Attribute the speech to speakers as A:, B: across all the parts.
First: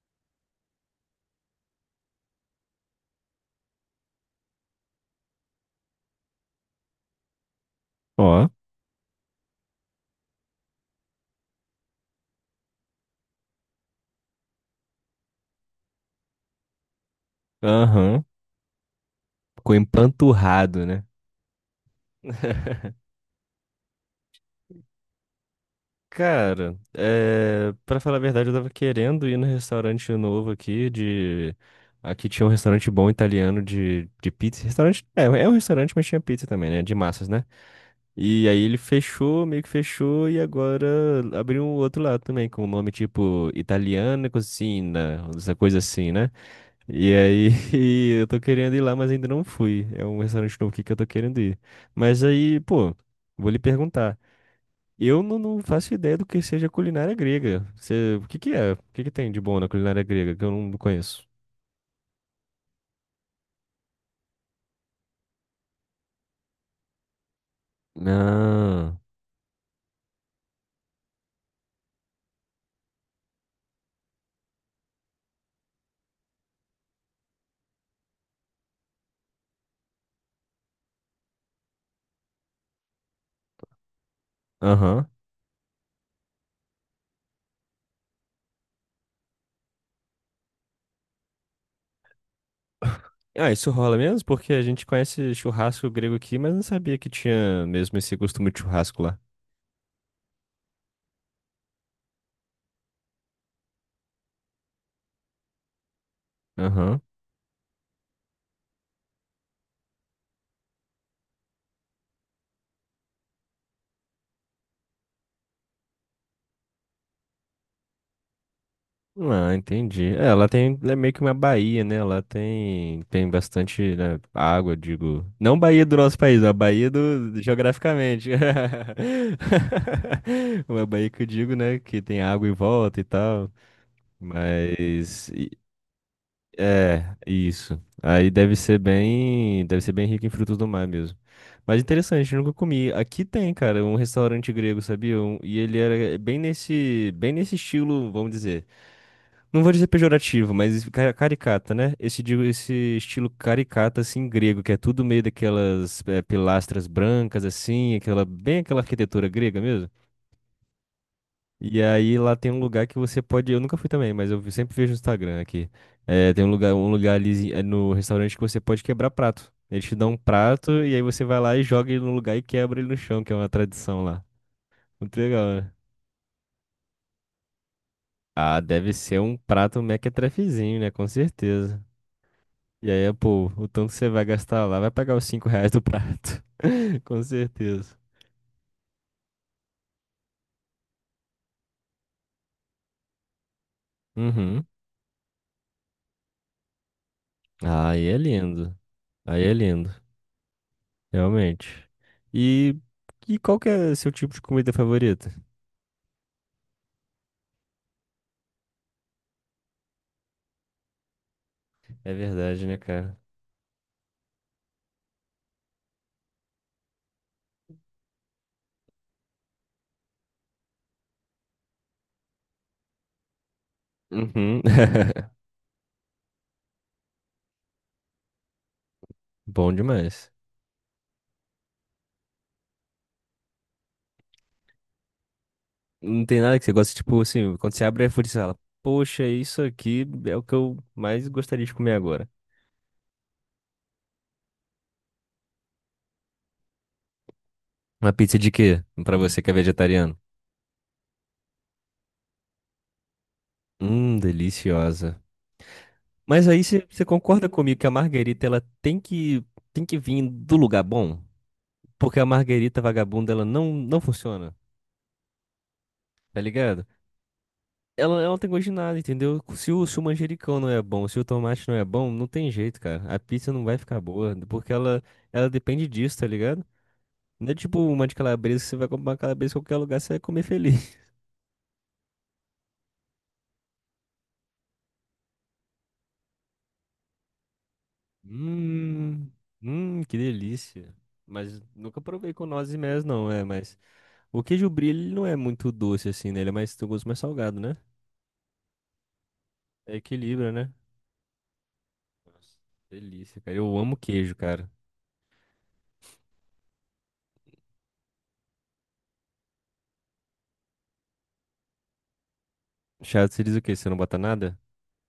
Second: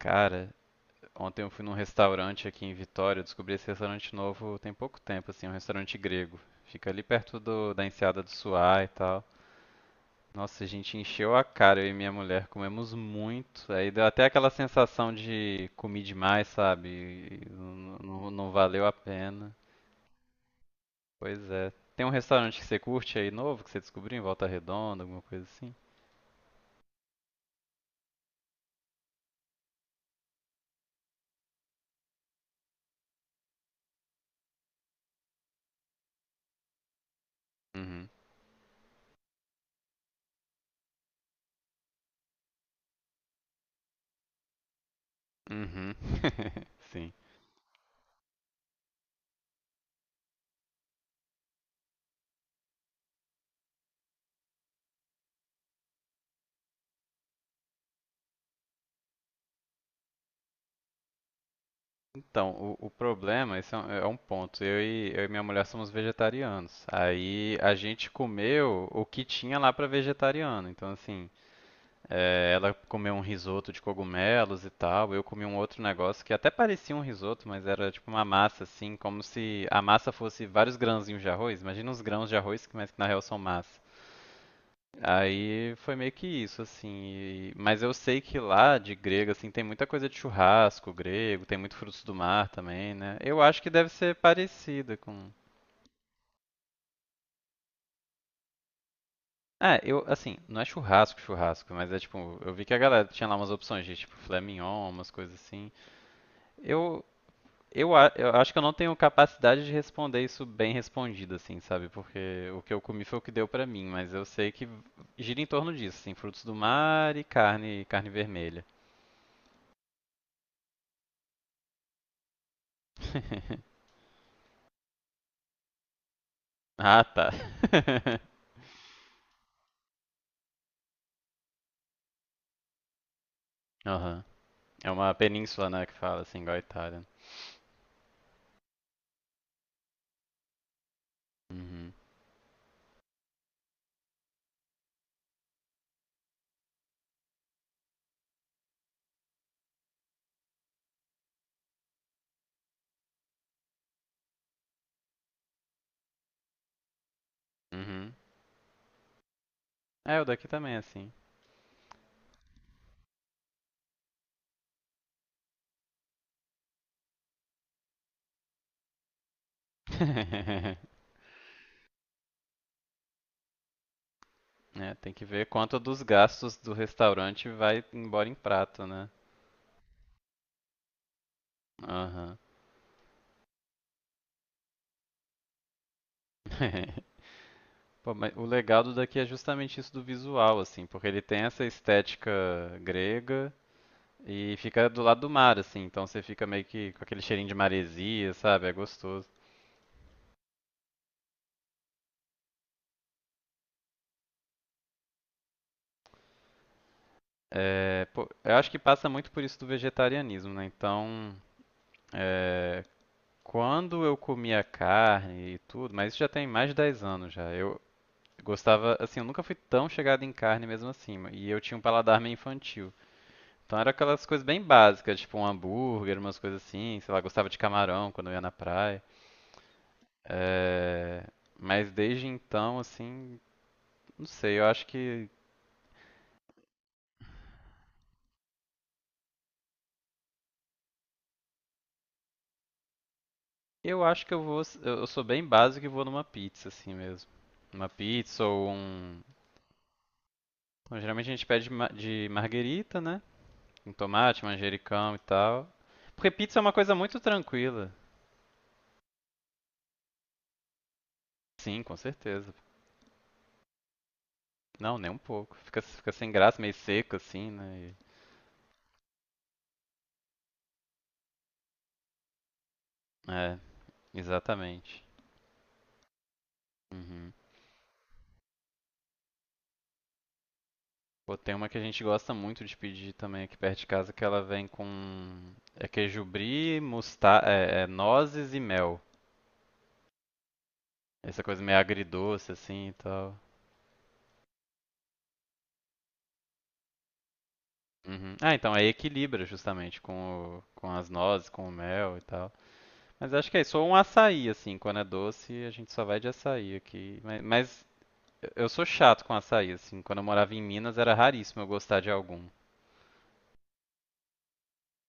A: Cara, ontem eu fui num restaurante aqui em Vitória, eu descobri esse restaurante novo tem pouco tempo, assim, um restaurante grego. Fica ali perto da Enseada do
B: Ó,
A: Suá e tal. Nossa, a gente encheu a cara, eu e minha mulher, comemos muito. Aí deu até aquela sensação de comi demais, sabe?
B: aham.
A: Não valeu a pena.
B: Ficou empanturrado, né?
A: Pois é. Tem um restaurante que você curte aí novo, que você descobriu em Volta Redonda, alguma coisa assim?
B: Cara, pra falar a verdade, eu tava querendo ir no restaurante novo aqui Aqui tinha um restaurante bom italiano de pizza. É um restaurante, mas tinha pizza também, né? De massas, né?
A: Uhum.
B: E aí ele fechou, meio que fechou, e agora abriu um outro lado também, com o nome tipo Italiana Cucina, essa coisa
A: Uhum.
B: assim, né?
A: Sim.
B: E aí, eu tô querendo ir lá, mas ainda não fui. É um restaurante novo aqui que eu tô querendo ir. Mas aí, pô, vou lhe perguntar. Eu não faço ideia do que seja culinária grega. Você, o que que é? O que que tem de bom na culinária grega que eu não conheço?
A: Então, o problema, esse é um ponto. Eu e minha mulher somos vegetarianos. Aí a gente comeu
B: Ah,
A: o que tinha lá para vegetariano. Então, assim, é, ela comeu um risoto de cogumelos e tal. Eu comi um outro negócio que até parecia um risoto, mas era tipo uma massa, assim, como se a massa fosse vários grãozinhos de arroz. Imagina uns grãos de arroz, mas que na real são massa.
B: aham.
A: Aí foi meio que isso, assim. Mas eu sei que lá de grego, assim, tem muita coisa de churrasco grego, tem muito frutos do mar também, né? Eu
B: Ah,
A: acho que
B: isso
A: deve
B: rola
A: ser
B: mesmo? Porque a gente
A: parecida com.
B: conhece churrasco grego aqui, mas não sabia que tinha mesmo esse costume de churrasco lá.
A: Ah, eu, assim, não é churrasco, churrasco, mas é tipo, eu vi que a galera tinha lá umas opções de tipo filé mignon, umas coisas assim.
B: Aham.
A: Eu, eu acho que eu não tenho capacidade de responder isso bem respondido, assim, sabe? Porque o que eu comi foi o que deu pra mim, mas eu sei que gira em torno disso, assim, frutos do mar e carne, carne vermelha.
B: Ah, entendi. É, ela tem, ela é meio que uma baía, né? Ela tem bastante, né, água, digo. Não Bahia do nosso país, é a Bahia
A: Ah, tá.
B: do, geograficamente. Uma baía que eu digo, né? Que tem água em volta e tal.
A: Aham. É uma
B: Mas,
A: península, né, que fala assim, igual a Itália.
B: é, isso. Aí deve ser bem rico em frutos do mar mesmo. Mas
A: Uhum.
B: interessante, eu nunca comi. Aqui tem, cara, um restaurante grego, sabia? E ele era bem nesse estilo, vamos dizer. Não vou dizer pejorativo, mas caricata, né? Esse, esse estilo caricata, assim, grego, que é tudo meio daquelas pilastras brancas, assim,
A: Uhum.
B: aquela, bem aquela arquitetura grega mesmo.
A: É, o daqui também é assim.
B: E aí lá tem um lugar que você pode. Eu nunca fui também, mas eu sempre vejo no Instagram aqui. Tem um lugar ali no restaurante que você pode quebrar prato. Eles te dão um prato e aí você vai lá e joga ele no lugar e quebra ele no chão, que é uma tradição lá.
A: É, tem
B: Muito
A: que ver
B: legal, né?
A: quanto dos gastos do restaurante vai embora em
B: Ah,
A: prato,
B: deve
A: né?
B: ser um prato mequetrefezinho, né? Com certeza.
A: Aham.
B: E aí, pô, o tanto que você vai gastar lá vai pagar os 5 reais do prato. Com certeza.
A: Pô, mas o legal do daqui é justamente isso do visual, assim, porque ele tem essa estética grega e
B: Uhum.
A: fica do lado do mar, assim, então você fica meio que com aquele cheirinho de
B: Aí é
A: maresia, sabe? É
B: lindo.
A: gostoso.
B: Aí é lindo. Realmente. E, e qual que é seu tipo de comida favorita?
A: É, pô, eu acho que passa muito por isso do vegetarianismo, né? Então,
B: É verdade, né,
A: é,
B: cara?
A: quando eu comia carne e tudo, mas isso já tem mais de 10 anos já. Eu gostava, assim, eu nunca fui tão chegado em carne mesmo assim, e eu tinha um paladar meio infantil. Então era aquelas coisas bem
B: Uhum.
A: básicas, tipo um hambúrguer, umas coisas assim, sei lá, gostava de camarão quando eu ia na praia.
B: Bom demais.
A: É, mas desde então, assim, não sei, eu acho que
B: Não tem nada que você gosta, tipo assim, quando você abre a iFood, você fala, poxa, isso aqui é o que eu mais gostaria de comer agora.
A: eu acho que eu vou, eu sou bem básico e vou numa pizza assim mesmo. Uma
B: Uma pizza
A: pizza
B: de
A: ou
B: quê? Pra
A: um,
B: você que é vegetariano.
A: bom, geralmente a gente pede de marguerita, né? Com tomate, manjericão e
B: Deliciosa.
A: tal. Porque
B: Mas
A: pizza é
B: aí
A: uma
B: você
A: coisa
B: você
A: muito
B: concorda comigo que a
A: tranquila.
B: Marguerita ela tem que vir do lugar bom?
A: Sim, com
B: Porque a
A: certeza.
B: Marguerita vagabunda ela não funciona,
A: Não, nem um pouco. Fica, fica sem
B: tá
A: graça, meio
B: ligado?
A: seco assim, né? E-
B: Ela não tem gosto de nada, entendeu? Se o manjericão não é bom, se o tomate não é bom, não tem jeito, cara. A pizza
A: é,
B: não vai ficar boa, porque ela
A: exatamente.
B: ela depende disso, tá ligado?
A: Uhum.
B: Não é tipo uma de calabresa que você vai comprar uma calabresa em qualquer lugar, você vai comer feliz.
A: Pô, tem uma que a gente gosta muito de pedir também aqui perto de casa, que ela vem com é queijo brie, nozes e mel.
B: Hum, que delícia.
A: Essa coisa
B: Mas
A: meio
B: nunca provei com
A: agridoce
B: nozes e
A: assim e
B: mel, não,
A: tal.
B: é, mas o queijo brie, ele não é muito doce assim, né? Ele é mais, tem um gosto mais salgado, né?
A: Uhum. Ah, então aí equilibra
B: É
A: justamente
B: equilibra,
A: com
B: né?
A: com as nozes, com o mel e tal.
B: Nossa,
A: Mas
B: delícia,
A: acho
B: cara.
A: que é
B: Eu
A: isso. Ou um
B: amo queijo,
A: açaí,
B: cara.
A: assim, quando é doce, a gente só vai de açaí aqui. Mas eu sou chato com açaí, assim. Quando eu morava em Minas, era raríssimo eu gostar de algum.
B: Chato, você diz o quê? Você não bota nada?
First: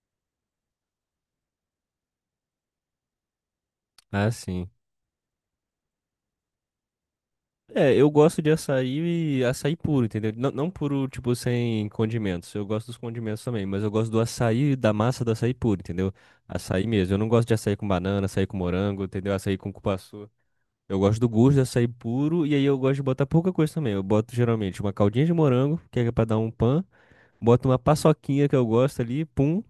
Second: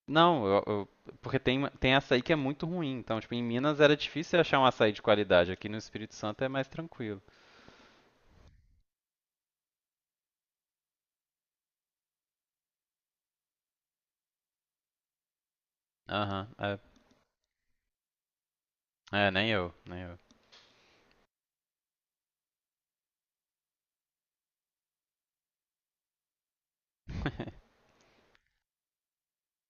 A: Não, porque tem, tem açaí que é muito ruim. Então, tipo, em Minas era
B: Ah,
A: difícil achar um
B: sim.
A: açaí de qualidade. Aqui no Espírito Santo é mais tranquilo.
B: É, eu gosto de açaí e açaí puro, entendeu? Não, não puro, tipo, sem condimentos. Eu gosto dos condimentos também, mas eu gosto do açaí, da massa do açaí puro, entendeu?
A: Aham, é.
B: Açaí mesmo. Eu não gosto de açaí com banana, açaí com morango,
A: É,
B: entendeu?
A: nem
B: Açaí com
A: eu, nem eu.
B: cupuaçu. Eu gosto do açaí puro e aí eu gosto de botar pouca coisa também. Eu boto geralmente uma caldinha de morango, que é pra dar um pan. Boto uma paçoquinha que eu gosto ali, pum,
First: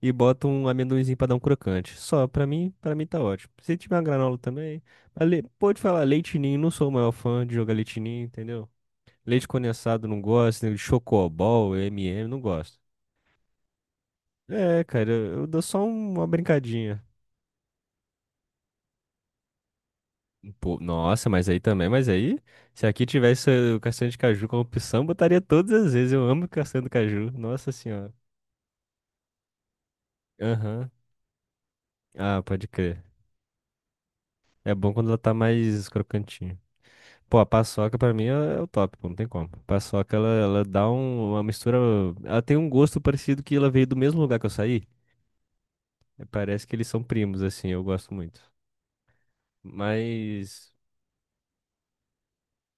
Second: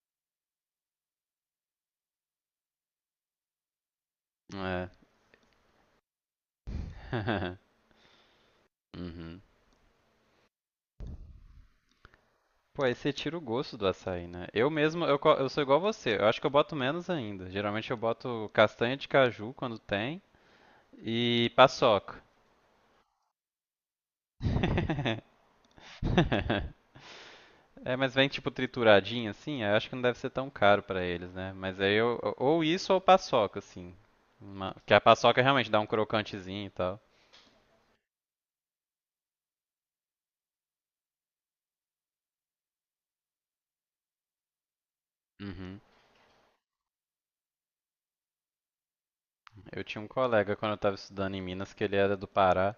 B: e boto um amendoinzinho pra dar um crocante. Só, pra mim, para mim tá ótimo. Se tiver uma granola também,
A: É.
B: mas pode falar leite ninho, não sou o maior fã de jogar leite ninho, entendeu?
A: Uhum.
B: Leite condensado não gosto, né, Chocobol, M&M, não gosto.
A: Pô, aí você tira o gosto do açaí, né? Eu
B: É,
A: mesmo,
B: cara,
A: eu,
B: eu, eu
A: eu sou
B: dou
A: igual
B: só
A: você. Eu
B: uma
A: acho que eu boto
B: brincadinha.
A: menos ainda. Geralmente eu boto castanha de caju quando tem.
B: Pô, nossa, mas
A: E
B: aí também, mas
A: paçoca.
B: aí, se aqui tivesse o castanho de caju como opção, botaria todas as vezes. Eu amo castanho do caju, nossa
A: É,
B: senhora.
A: mas vem tipo trituradinho assim? Eu acho que não deve ser tão caro
B: Aham.
A: pra eles, né? Mas aí eu,
B: Ah,
A: ou
B: pode
A: isso ou
B: crer.
A: paçoca, assim. Uma,
B: É
A: que
B: bom
A: a
B: quando ela tá
A: paçoca realmente dá um
B: mais crocantinha.
A: crocantezinho e tal.
B: Pô, a paçoca pra mim é o top, pô, não tem como. A paçoca, ela dá uma mistura. Ela tem um gosto parecido que ela veio do mesmo lugar que eu saí.
A: Uhum.
B: É, parece que eles são primos, assim, eu gosto muito.
A: Eu tinha um colega quando
B: Mas.
A: eu tava estudando em Minas que ele era do Pará.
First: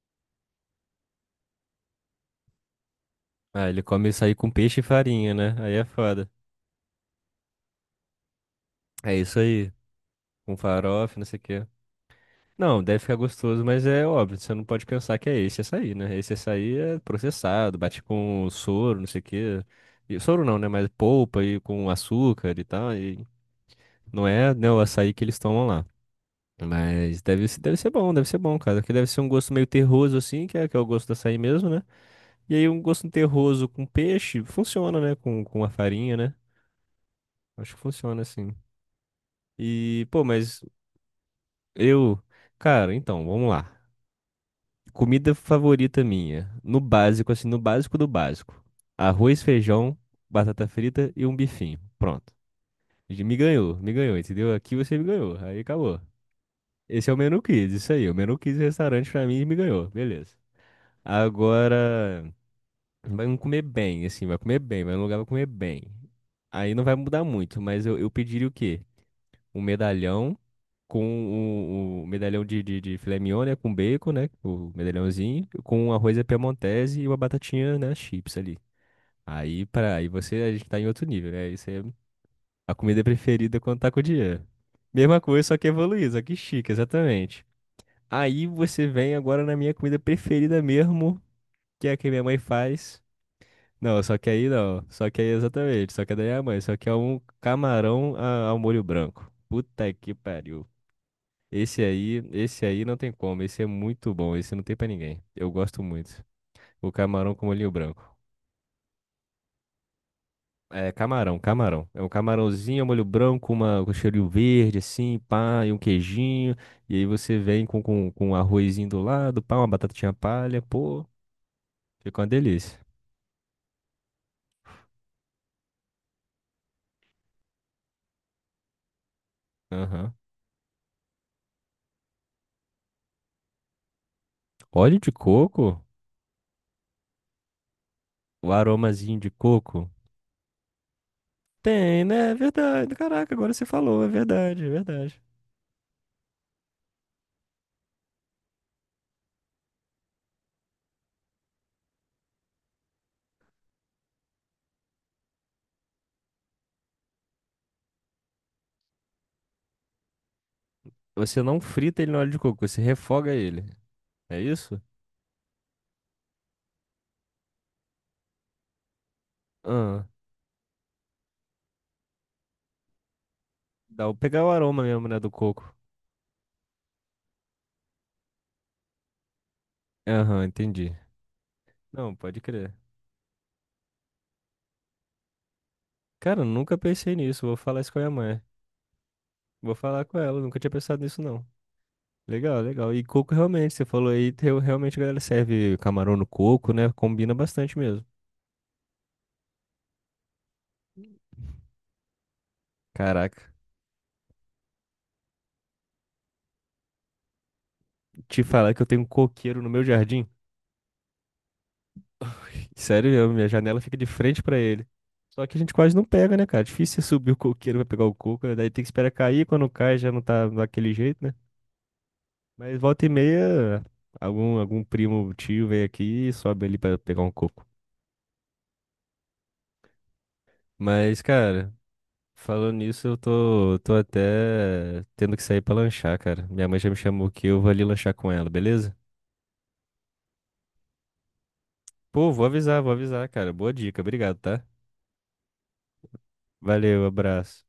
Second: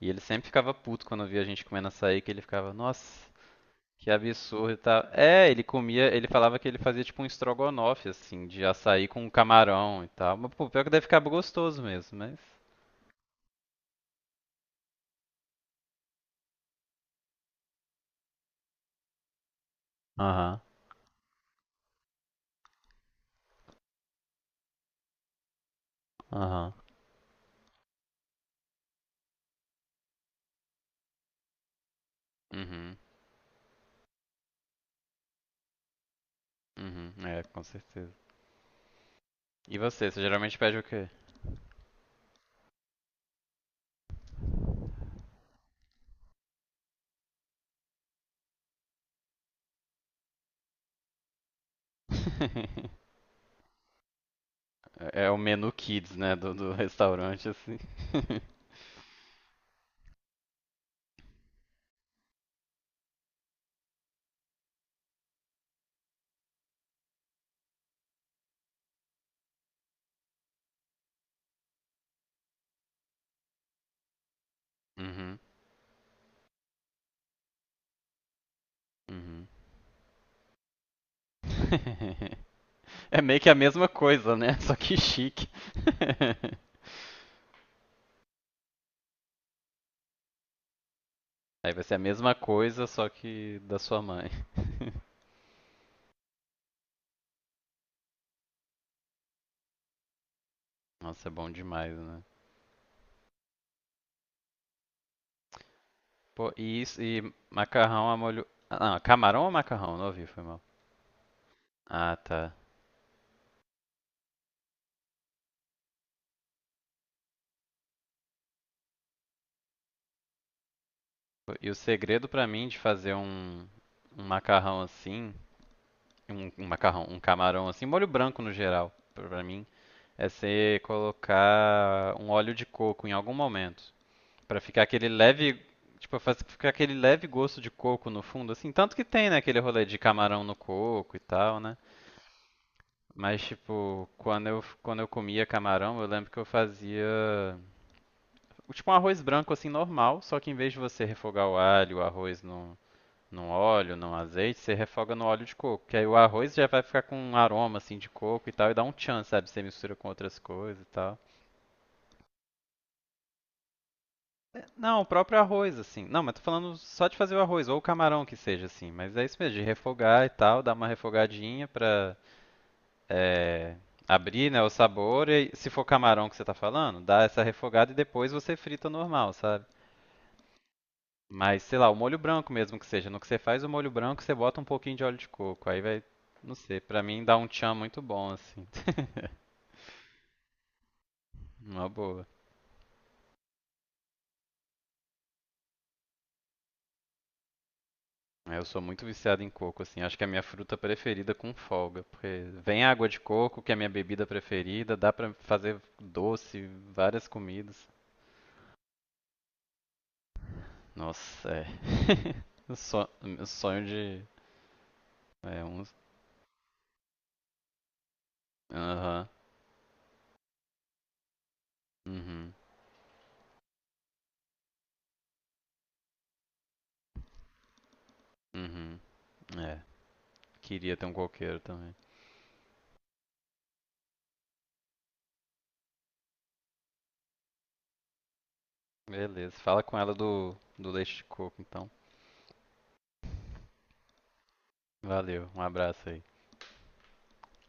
A: E ele sempre ficava puto quando via a gente comendo açaí, que ele ficava, nossa,
B: Ah, ele come
A: que
B: isso aí com
A: absurdo e
B: peixe e
A: tal.
B: farinha,
A: É,
B: né?
A: ele
B: Aí é
A: comia, ele
B: foda.
A: falava que ele fazia tipo um estrogonofe, assim, de açaí
B: É
A: com
B: isso aí.
A: camarão e tal. Mas,
B: Com
A: pô, pior que deve ficar
B: farofa, não sei o quê.
A: gostoso mesmo, mas.
B: Não, deve ficar gostoso, mas é óbvio, você não pode pensar que é esse açaí, né? Esse açaí é processado, bate com soro, não sei o quê. E, soro não,
A: Aham.
B: né? Mas polpa e com açúcar e tal. E não é, né, o açaí que eles tomam lá.
A: Aham.
B: Mas deve, deve ser bom, cara. Que deve ser um gosto meio terroso, assim, que é o gosto do açaí mesmo, né? E aí um
A: Uhum,
B: gosto terroso com peixe funciona, né? Com a farinha, né?
A: uhum, é, com
B: Acho que
A: certeza.
B: funciona, assim.
A: E
B: E,
A: você, você
B: pô,
A: geralmente
B: mas
A: pede o quê?
B: eu. Cara, então, vamos lá. Comida favorita minha. No básico, assim, no básico do básico. Arroz, feijão, batata frita e um bifinho. Pronto. Me ganhou, entendeu? Aqui você me
A: É o
B: ganhou. Aí
A: menu
B: acabou.
A: kids, né, do
B: Esse é o menu
A: restaurante,
B: kids,
A: assim.
B: isso aí. O menu kids restaurante pra mim me ganhou. Beleza. Agora, vai comer bem, assim, vai comer bem, vai num lugar, vai comer bem. Aí não vai mudar muito, mas eu pediria o quê? Um medalhão com o medalhão de filé mignon, né? Com bacon, né? O
A: Uhum,
B: medalhãozinho, com um arroz à piemontese e uma batatinha, né? Chips ali.
A: uhum.
B: Aí, para aí você, a gente tá em outro nível, né? Isso é a comida
A: É meio que a
B: preferida é quando
A: mesma
B: tá com
A: coisa,
B: dinheiro.
A: né, só que
B: Mesma
A: chique.
B: coisa, só que evoluído, só que chique, exatamente. Aí você vem agora na minha comida preferida mesmo,
A: Aí vai
B: que é
A: ser
B: a
A: a
B: que minha
A: mesma
B: mãe
A: coisa,
B: faz.
A: só que da sua
B: Não, só
A: mãe.
B: que aí não. Só que aí exatamente. Só que daí é a mãe. Só que é um camarão ao molho branco. Puta que pariu.
A: Nossa, é bom demais, né?
B: Esse aí não tem como. Esse é muito bom. Esse não tem pra ninguém. Eu gosto muito.
A: Pô, e,
B: O
A: isso, e
B: camarão com molho
A: macarrão
B: branco.
A: a molho... Ah, não, camarão ou macarrão? Não ouvi, foi mal.
B: É camarão, camarão. É um
A: Ah, tá.
B: camarãozinho, ao molho branco, uma, com cheirinho verde, assim, pá, e um queijinho. E aí você vem com um arrozinho do lado, pá, uma batatinha palha. Pô,
A: E o
B: fica uma
A: segredo pra mim
B: delícia.
A: de fazer um, um macarrão assim, um macarrão, um camarão assim, molho branco no geral, pra mim,
B: Aham.
A: é você colocar um óleo de coco em algum momento, pra ficar
B: Óleo
A: aquele
B: de
A: leve,
B: coco?
A: tipo, ficar aquele leve gosto de coco no
B: O
A: fundo, assim, tanto que
B: aromazinho
A: tem,
B: de
A: né, aquele rolê
B: coco?
A: de camarão no coco e tal, né?
B: Tem, né? É verdade. Caraca,
A: Mas
B: agora você falou.
A: tipo,
B: É
A: quando eu
B: verdade, é
A: quando eu
B: verdade.
A: comia camarão, eu lembro que eu fazia tipo um arroz branco assim normal, só que em vez de você refogar o alho, o arroz no no óleo, no azeite, você refoga no óleo de coco. Que aí o arroz já vai ficar com um aroma assim de coco e tal, e dá um tchan, sabe? Você mistura com outras coisas e tal.
B: Você não frita ele no óleo de coco, você refoga ele. É isso?
A: Não, o próprio arroz, assim. Não, mas tô falando só de fazer o arroz, ou o camarão que seja, assim. Mas é isso mesmo, de
B: Ah,
A: refogar e tal, dar uma refogadinha pra é,
B: dá o pegar o
A: abrir, né, o
B: aroma mesmo, né,
A: sabor.
B: do
A: E se
B: coco.
A: for camarão que você tá falando, dá essa refogada e depois você frita normal, sabe?
B: Aham, entendi.
A: Mas, sei lá, o
B: Não,
A: molho
B: pode
A: branco
B: crer.
A: mesmo que seja. No que você faz o molho branco, você bota um pouquinho de óleo de coco. Aí vai,
B: Cara, eu
A: não
B: nunca
A: sei, pra
B: pensei
A: mim dá
B: nisso.
A: um
B: Vou
A: tchan
B: falar isso com
A: muito
B: a minha
A: bom,
B: mãe.
A: assim.
B: Vou falar com ela, nunca tinha pensado nisso, não.
A: Uma boa.
B: Legal, legal. E coco realmente, você falou aí, realmente a galera serve camarão no coco, né? Combina bastante mesmo.
A: É, eu sou muito viciado em coco, assim. Acho que é a minha fruta preferida com folga. Porque vem água de
B: Caraca,
A: coco, que é a minha bebida preferida. Dá pra fazer doce, várias comidas.
B: te falar que eu tenho um coqueiro no meu jardim.
A: Nossa, é.
B: Sério, mesmo,
A: Meu
B: minha janela
A: sonho
B: fica de
A: de.
B: frente pra ele. Só que a
A: É,
B: gente
A: uns.
B: quase não pega, né, cara? Difícil você subir o coqueiro pra pegar o coco, né? Daí tem que esperar
A: Aham.
B: cair, quando cai já não tá daquele jeito, né?
A: Uhum.
B: Mas volta e meia, algum, algum primo, tio vem aqui e sobe ali pra pegar um coco.
A: Uhum. É. Queria ter um
B: Mas,
A: coqueiro
B: cara,
A: também.
B: falando nisso, eu tô até tendo que sair pra lanchar, cara. Minha mãe já me chamou aqui, eu vou ali lanchar com ela, beleza?
A: Beleza, fala com ela do leite de coco, então.
B: Pô, vou avisar, cara. Boa dica, obrigado, tá?
A: Valeu, um abraço aí.
B: Valeu, abraço.